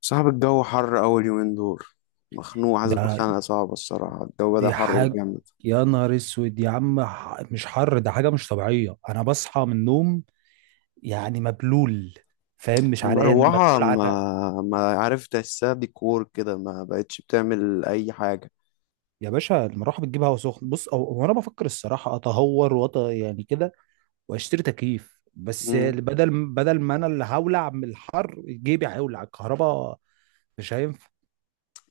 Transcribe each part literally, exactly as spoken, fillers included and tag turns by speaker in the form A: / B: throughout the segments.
A: صعب الجو حر أول يومين دول. مخنوق، حاسس
B: ده
A: بخنقة صعبة، الصراحة الجو بدأ
B: دي
A: حر
B: حاجة.
A: جامد.
B: يا نهار اسود يا عم، ح- مش حر ده، حاجة مش طبيعية. انا بصحى من النوم يعني مبلول، فاهم؟ مش عرقان،
A: مروحة
B: مبلول عرق.
A: ما ما عارف تحسها، ديكور كده، ما بقتش بتعمل أي حاجة.
B: يا باشا المروحة بتجيب هوا سخن. بص أو- هو انا بفكر الصراحة اتهور وأط يعني كده واشتري تكييف، بس
A: مم.
B: بدل بدل ما انا اللي هولع من الحر، جيبي هيولع الكهرباء. مش هينفع.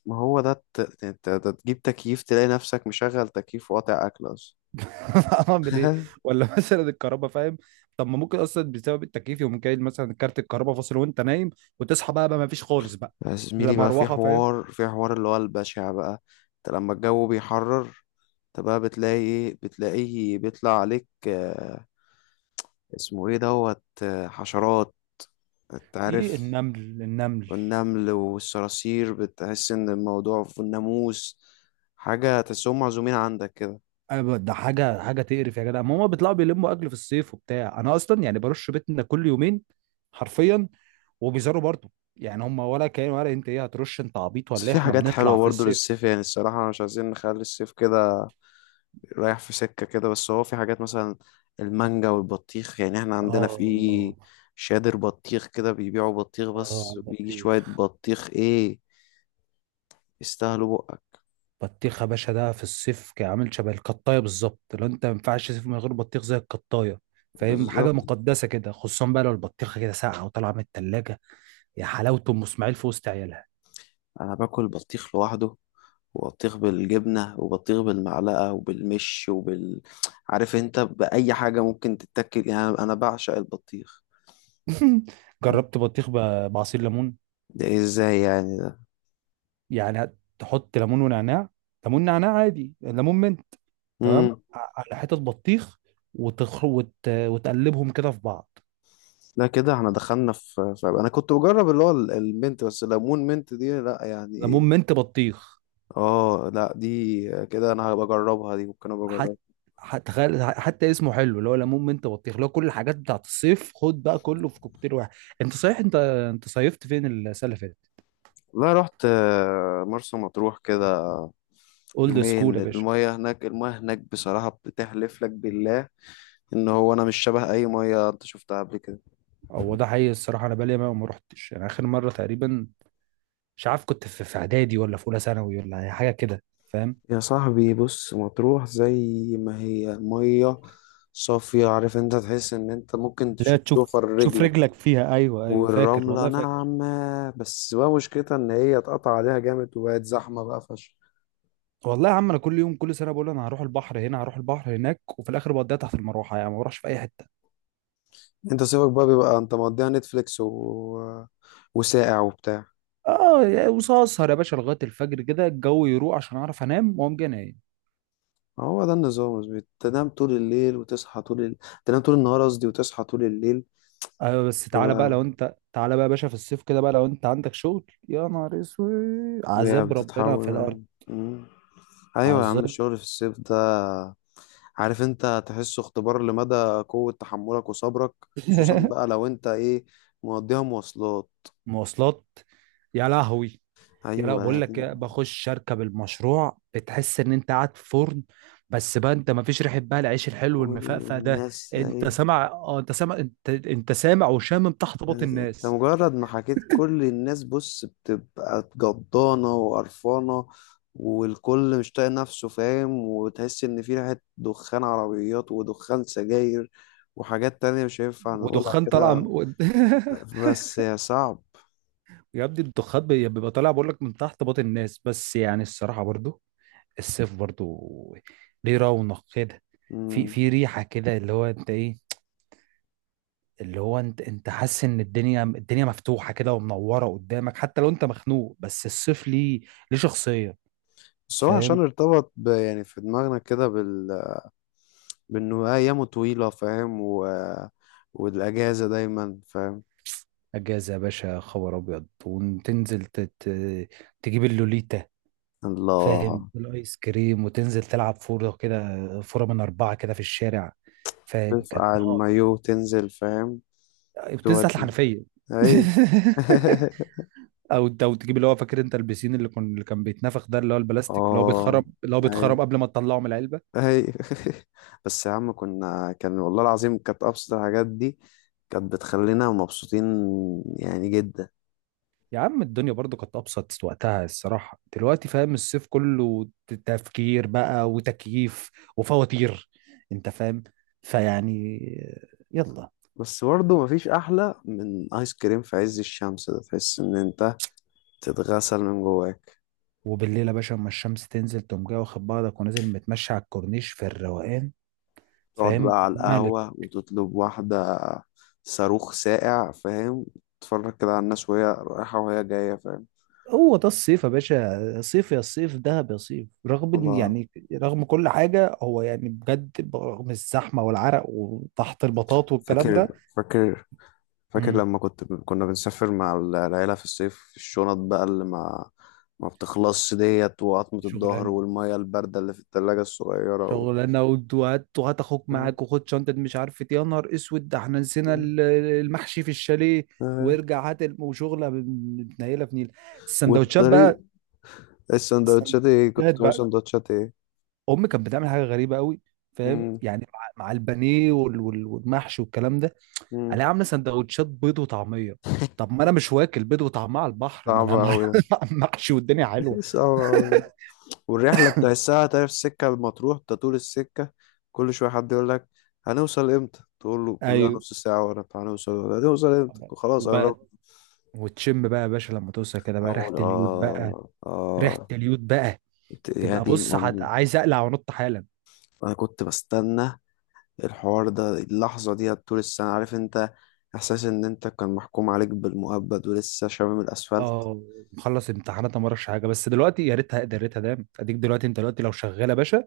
A: ما هو ده ت- ت- ت- ده تجيب تكييف تلاقي نفسك مشغل تكييف وقاطع أكل أصلا.
B: اعمل ايه؟ ولا مثلا الكهرباء، فاهم. طب ما ممكن اصلا بسبب التكييف يقوم جاي مثلا كارت الكهرباء فاصل وانت نايم، وتصحى بقى بقى ما فيش خالص بقى.
A: يا
B: لا
A: زميلي بقى، في
B: مروحه فاهم.
A: حوار في حوار اللي هو البشع بقى. انت لما الجو بيحرر، انت بقى بتلاقي ايه؟ بتلاقيه بيطلع عليك آه، اسمه ايه دوت آه، حشرات، انت
B: ايه؟
A: عارف،
B: النمل النمل.
A: والنمل والصراصير بتحس ان الموضوع في الناموس، حاجة تحسهم معزومين عندك كده.
B: أنا ب- ده حاجه حاجه تقرف يا جدع. ما هما بيطلعوا بيلموا اكل في الصيف وبتاع، انا اصلا يعني برش بيتنا كل يومين، حرفيا، وبيزاروا برضه. يعني هما ولا كان ولا انت ايه؟ هترش انت عبيط
A: بس
B: ولا ايه؟
A: في
B: احنا
A: حاجات حلوة
B: بنطلع في
A: برضو
B: الصيف.
A: للصيف، يعني الصراحة مش عايزين نخلي الصيف كده رايح في سكة كده. بس هو في حاجات مثلا المانجا والبطيخ، يعني احنا عندنا في
B: اه،
A: شادر بطيخ كده بيبيعوا بطيخ،
B: اه على
A: بس بيجي شوية
B: البطيخ.
A: بطيخ ايه يستاهلوا بقك،
B: بطيخ يا باشا ده في الصيف كان عامل شبه القطايه بالظبط، لو انت ما ينفعش تصيف من غير بطيخ زي القطايه، فاهم. حاجه
A: بالظبط.
B: مقدسه كده، خصوصا بقى لو البطيخه كده ساقعه وطالعه من التلاجة. يا حلاوه ام اسماعيل في وسط عيالها.
A: انا باكل بطيخ لوحده، وبطيخ بالجبنة، وبطيخ بالمعلقة، وبالمش، وبال، عارف انت بأي حاجة ممكن تتاكل، يعني انا أنا بعشق البطيخ.
B: جربت بطيخ ب- بعصير ليمون.
A: ده إيه؟ ازاي يعني ده؟
B: يعني تحط ليمون ونعناع، ليمون نعناع عادي، ليمون منت تمام
A: مم.
B: ع- على حتة بطيخ، وتخ... وت... وتقلبهم كده في بعض.
A: لا كده احنا دخلنا في في- انا كنت بجرب اللي هو ال- المنت، بس ليمون منت دي لا، يعني
B: ليمون
A: ايه؟
B: منت بطيخ،
A: اه، لا دي كده انا هبقى اجربها دي، ممكن ابقى
B: حتى،
A: اجربها.
B: تخيل، حتى اسمه حلو اللي هو ليمون منت بطيخ، اللي هو كل الحاجات بتاعت الصيف خد بقى كله في كوكتيل واحد. انت صحيح، انت انت صيفت فين السنه اللي فاتت؟
A: لا رحت آه، مرسى مطروح كده.
B: اولد سكول
A: يومين،
B: يا باشا.
A: المية هناك، المية هناك بصراحة بتحلف لك بالله ان هو انا مش شبه اي مية انت شفتها قبل كده.
B: هو ده حقيقي الصراحه، انا بقالي ما ما رحتش يعني اخر مره تقريبا، مش عارف، كنت في في اعدادي ولا في اولى ثانوي ولا أي حاجه كده، فاهم.
A: يا صاحبي بص، مطروح زي ما هي مية صافية، عارف انت، تحس ان انت ممكن
B: لا،
A: تشوف
B: تشوف
A: ضفر
B: تشوف
A: رجلك،
B: رجلك فيها، ايوه ايوه فاكر
A: والرملة
B: والله فاكر.
A: ناعمة. بس بقى مشكلتها ان هي اتقطع عليها جامد وبقت زحمة بقى فشخ.
B: والله يا عم انا كل يوم كل سنه بقول انا هروح البحر هنا، هروح البحر هناك، وفي الاخر بقضيها تحت المروحه يعني، ما بروحش في اي حته.
A: انت صيفك بقى بيبقى انت مقضيها نتفليكس، و... وساقع وبتاع.
B: اه، وسهر يا باشا لغايه الفجر كده الجو يروق عشان اعرف انام واقوم جاي نايم.
A: هو ده النظام، بس بتنام طول الليل وتصحى طول ال... تنام طول النهار قصدي، وتصحى طول الليل.
B: ايوه بس تعالى بقى، لو
A: تبقى
B: انت تعالى بقى يا باشا في الصيف كده بقى، لو انت عندك شغل يا نهار اسود، عذاب ربنا
A: بتتحول
B: في الارض.
A: يعني. مم. ايوه يا عم،
B: عذاب.
A: الشغل في الصيف، عارف انت تحسه اختبار لمدى قوة تحملك وصبرك، خصوصا بقى لو انت ايه مقضيها مواصلات.
B: مواصلات، يا لهوي. يا، لا
A: ايوه.
B: بقول لك إيه، بخش اركب المشروع بتحس ان انت قاعد في فرن. بس بقى انت ما فيش ريحه بقى العيش الحلو
A: كل
B: المفقفع ده،
A: الناس
B: انت
A: ايه،
B: سامع؟ اه، انت سامع، انت انت سامع وشامم تحت باط
A: انت
B: الناس.
A: مجرد ما حكيت كل الناس بص بتبقى جضانة وقرفانة، والكل مش طايق نفسه، فاهم، وتحس ان في ريحة دخان عربيات ودخان سجاير، وحاجات تانية مش هينفع نقولها
B: ودخان طالع
A: كده.
B: من-
A: بس يا صعب.
B: يا ابني الضخات بي- بيبقى طالع بقول لك من تحت باطن الناس. بس يعني الصراحه برضو، الصيف برضو ليه رونق كده. في
A: مم.
B: في ريحه كده، اللي هو انت ايه، اللي هو انت انت حاسس ان الدنيا، الدنيا مفتوحه كده ومنوره قدامك، حتى لو انت مخنوق. بس الصيف ليه، ليه شخصيه،
A: بس هو عشان
B: فاهم.
A: ارتبط ب- يعني في دماغنا كده بال بأنه أيامه طويلة، فاهم، و... والأجازة دايما، فاهم.
B: اجازه يا باشا خبر ابيض، وتنزل تت... تجيب اللوليتا، فاهم،
A: الله.
B: والايس كريم، وتنزل تلعب فوره كده، فوره من اربعه كده في الشارع، فاهم، كانت
A: ترفع
B: نار.
A: المايو تنزل، فاهم،
B: بتنزل تحت
A: تودي
B: الحنفيه.
A: أي.
B: او، او تجيب اللي هو فاكر انت البسين اللي كان اللي كان بيتنفخ ده، اللي هو البلاستيك اللي هو بيتخرم،
A: اه،
B: اللي هو بيتخرم
A: أي،
B: قبل ما تطلعه من العلبه.
A: أي. بس يا عم كنا، كان والله العظيم كانت أبسط الحاجات دي كانت بتخلينا مبسوطين يعني جدا.
B: يا عم الدنيا برضو كانت ابسط وقتها الصراحه، دلوقتي فاهم الصيف كله ت- تفكير بقى وتكييف وفواتير، انت فاهم. فيعني، يلا.
A: بس برضه مفيش أحلى من آيس كريم في عز الشمس، ده تحس إن أنت تتغسل من جواك.
B: وبالليل يا باشا اما الشمس تنزل تقوم جاي واخد بعضك ونازل متمشى على الكورنيش في الروقان،
A: تقعد
B: فاهم،
A: بقى على
B: ملك.
A: القهوة وتطلب واحدة صاروخ ساقع، فاهم، تتفرج كده على الناس وهي رايحة وهي جاية، فاهم.
B: هو ده الصيف يا باشا، صيف يا صيف، دهب يا صيف، رغم ان
A: الله.
B: يعني، رغم كل حاجه، هو يعني بجد، رغم الزحمه والعرق وتحت البطاط والكلام
A: فاكر،
B: ده.
A: فاكر، فاكر
B: امم،
A: لما كنت كنا بنسافر مع ال- العيلة في الصيف، الشنط بقى اللي ما ما بتخلصش ديت، وعظمة الظهر،
B: شغلانه،
A: والمية الباردة اللي في التلاجة الصغيرة. و...
B: شغلانه ود- وهات وهات اخوك
A: آه،
B: معاك وخد شنطه مش عارف إيه. يا نهار اسود، ده احنا نسينا
A: آه،
B: ال- المحشي في الشاليه،
A: آه.
B: وارجع هات الم- وشغله متنيله في نيل. السندوتشات
A: والطريق.
B: بقى
A: السندوتشات ايه؟ كنت
B: السندوتشات
A: بتعمل
B: بقى
A: سندوتشات ايه؟
B: امي كانت بتعمل حاجه غريبه قوي، فاهم،
A: مم.
B: يعني مع، مع البانيه وال- وال- والمحشي والكلام ده،
A: مم.
B: عليها عامله سندوتشات بيض وطعميه. طب ما انا مش واكل بيض وطعميه على البحر، ما انا
A: صعبة
B: مع
A: أوي.
B: محشي والدنيا
A: ده
B: حلوه.
A: صعبة أوي. والرحلة تحسها، تعرف السكة المطروح، انت طول السكة كل شوية حد يقول لك هنوصل امتى؟ تقول له كلها
B: ايوه،
A: نص ساعة ورا، طب هنوصل هنوصل امتى؟ خلاص
B: وبقى
A: قربت.
B: وتشم بقى يا باشا لما توصل كده بقى ريحه
A: اقول
B: اليود بقى،
A: اه،
B: ريحه
A: اه.
B: اليود بقى.
A: إنت- يا
B: تبقى
A: دين
B: بص هت-
A: امي.
B: عايز اقلع وانط حالا.
A: انا كنت بستنى الحوار ده، اللحظة دي، طول السنة، عارف انت، احساس ان انت كان محكوم عليك بالمؤبد، ولسه شامم الاسفلت.
B: اه، مخلص امتحانات أنا ما اعرفش حاجه، بس دلوقتي، يا ريتها يا ريتها دام اديك، دلوقتي انت دلوقتي لو شغال يا باشا،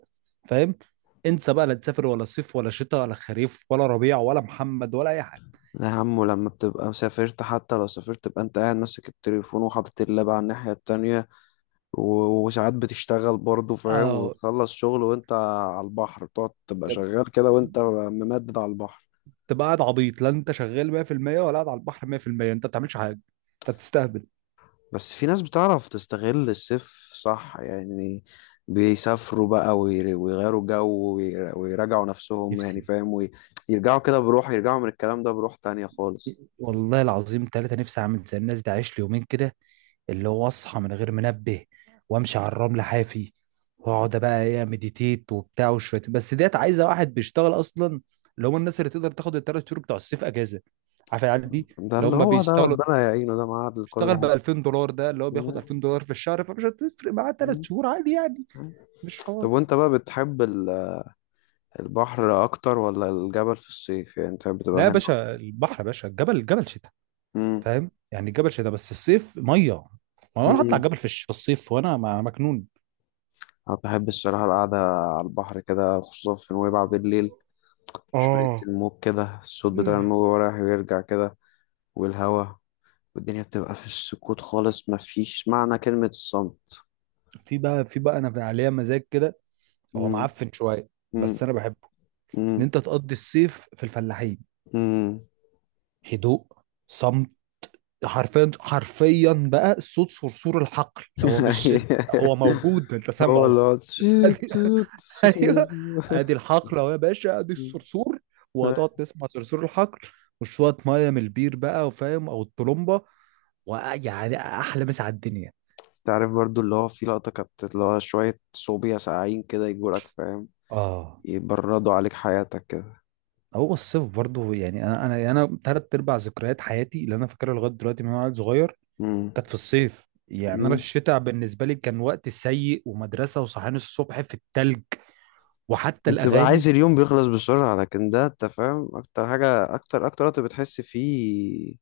B: فاهم. انسى بقى، لا تسافر ولا صيف ولا شتاء ولا خريف ولا ربيع ولا محمد ولا اي حاجه.
A: ده يا عمو لما بتبقى مسافرت، حتى لو سافرت تبقى انت قاعد ماسك التليفون، وحاطط اللاب على الناحية التانية، و- وساعات بتشتغل برضه، فاهم،
B: اه،
A: وتخلص شغل وانت على البحر، بتقعد تبقى شغال كده وانت ممدد على البحر.
B: تبقى قاعد عبيط، لا انت شغال مية في المية ولا قاعد على البحر مية في المية، انت ما بتعملش حاجه، انت بتستهبل.
A: بس في ناس بتعرف تستغل الصيف، صح يعني، بيسافروا بقى وير- ويغيروا جو، وير- ويراجعوا نفسهم، يعني
B: نفسي،
A: فاهم، وي- يرجعوا كده بروح، يرجعوا من الكلام ده بروح تانية خالص.
B: والله العظيم ثلاثة، نفسي اعمل زي الناس دي، عايش لي يومين كده، اللي هو اصحى من غير منبه، وامشي على الرمل حافي، واقعد بقى ايه، مديتيت وبتاع، وشويه بس ديت عايزه واحد بيشتغل اصلا، اللي هم الناس اللي تقدر تاخد الثلاث شهور بتوع الصيف اجازه، عارف العيال دي
A: ده
B: اللي
A: اللي
B: هم
A: هو ده
B: بيشتغلوا،
A: ربنا يعينه، ده معاد لكل
B: بيشتغل ب
A: حاجة.
B: ألفين دولار، ده اللي هو بياخد
A: مم.
B: ألفين دولار في الشهر، فمش هتفرق معاه ثلاث
A: مم.
B: شهور عادي يعني. مش
A: طب
B: حوار.
A: وانت بقى بتحب ال- البحر اكتر ولا الجبل؟ في الصيف يعني انت بتبقى
B: لا يا
A: هنا.
B: باشا البحر، يا باشا الجبل، الجبل شتاء،
A: مم.
B: فاهم، يعني الجبل شتاء بس الصيف ميه. ما انا هطلع
A: مم.
B: الجبل في الش- في الصيف وانا م- مجنون.
A: أنا بحب الصراحة القعدة على البحر كده، خصوصا في نويبع بالليل، شوية
B: اه،
A: الموج كده، الصوت بتاع الموج وهو رايح ويرجع كده، والهوا، والدنيا بتبقى في السكوت خالص، مفيش معنى كلمة الصمت.
B: في بقى في بقى انا عليا مزاج كده. هو
A: مم،
B: معفن شويه
A: مم،
B: بس انا بحبه، ان
A: مم،
B: انت تقضي الصيف في الفلاحين.
A: مم.
B: هدوء، صم. حرفيا حرفيا بقى صوت صرصور الحقل، هو مش، هو موجود انت
A: هو
B: سامعه.
A: اللي هو
B: بس
A: تشيت-
B: ادي
A: توت- صوت-
B: ايوه، ادي الحقل اهو يا باشا، ادي
A: مم.
B: الصرصور، وهتقعد تسمع صرصور الحقل وشويه ميه من البير بقى، وفاهم، او الطلمبه، ويعني احلى مسا على الدنيا.
A: تعرف برضو اللي هو في لقطة كانت، اللي هو شوية صوبيا ساقعين كده يجولك، فاهم،
B: اه،
A: يبردوا عليك حياتك كده.
B: هو الصيف برضه يعني، انا انا انا ثلاث ارباع ذكريات حياتي اللي انا فاكرها لغايه دلوقتي من وانا عيل صغير،
A: مم.
B: كانت في الصيف. يعني انا الشتاء بالنسبه لي كان وقت سيء، ومدرسه وصحيان الصبح في التلج، وحتى
A: بتبقى
B: الاغاني.
A: عايز اليوم بيخلص بسرعة، لكن ده انت فاهم اكتر حاجة، اكتر اكتر وقت بتحس فيه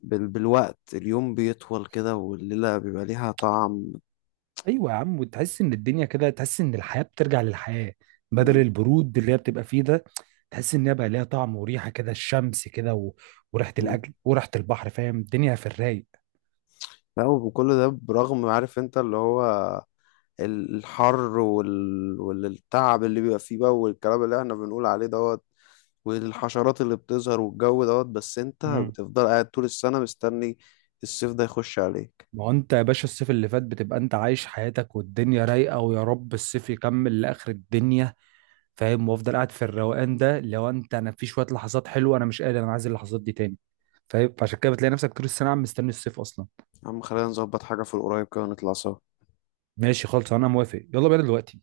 A: بال... بالوقت، اليوم بيطول كده، والليلة بيبقى ليها طعم.
B: ايوه يا عم، وتحس ان الدنيا كده، تحس ان الحياه بترجع للحياه، بدل
A: مم.
B: البرود اللي هي بتبقى فيه ده. تحس ان هي بقى ليها طعم وريحه كده، الشمس كده و... وريحه
A: مم.
B: الاكل وريحه البحر، فاهم، الدنيا في الرايق.
A: لا، وكل ده برغم، عارف انت، اللي هو ال- الحر وال... والتعب اللي بيبقى فيه بقى، والكلام اللي احنا بنقول عليه دوت، والحشرات اللي بتظهر، والجو دوت، بس انت
B: مم.
A: بتفضل قاعد طول السنة مستني الصيف ده يخش عليك.
B: ما هو انت يا باشا الصيف اللي فات بتبقى انت عايش حياتك والدنيا رايقه، ويا رب الصيف يكمل لاخر الدنيا، فاهم. وافضل قاعد في الروقان ده، لو انت، انا في شويه لحظات حلوه انا مش قادر، انا عايز اللحظات دي تاني، فاهم. فعشان كده بتلاقي نفسك طول السنه عم مستني الصيف اصلا.
A: يا عم خلينا نظبط حاجة في القريب كده ونطلع سوا.
B: ماشي خالص، انا موافق، يلا بينا دلوقتي.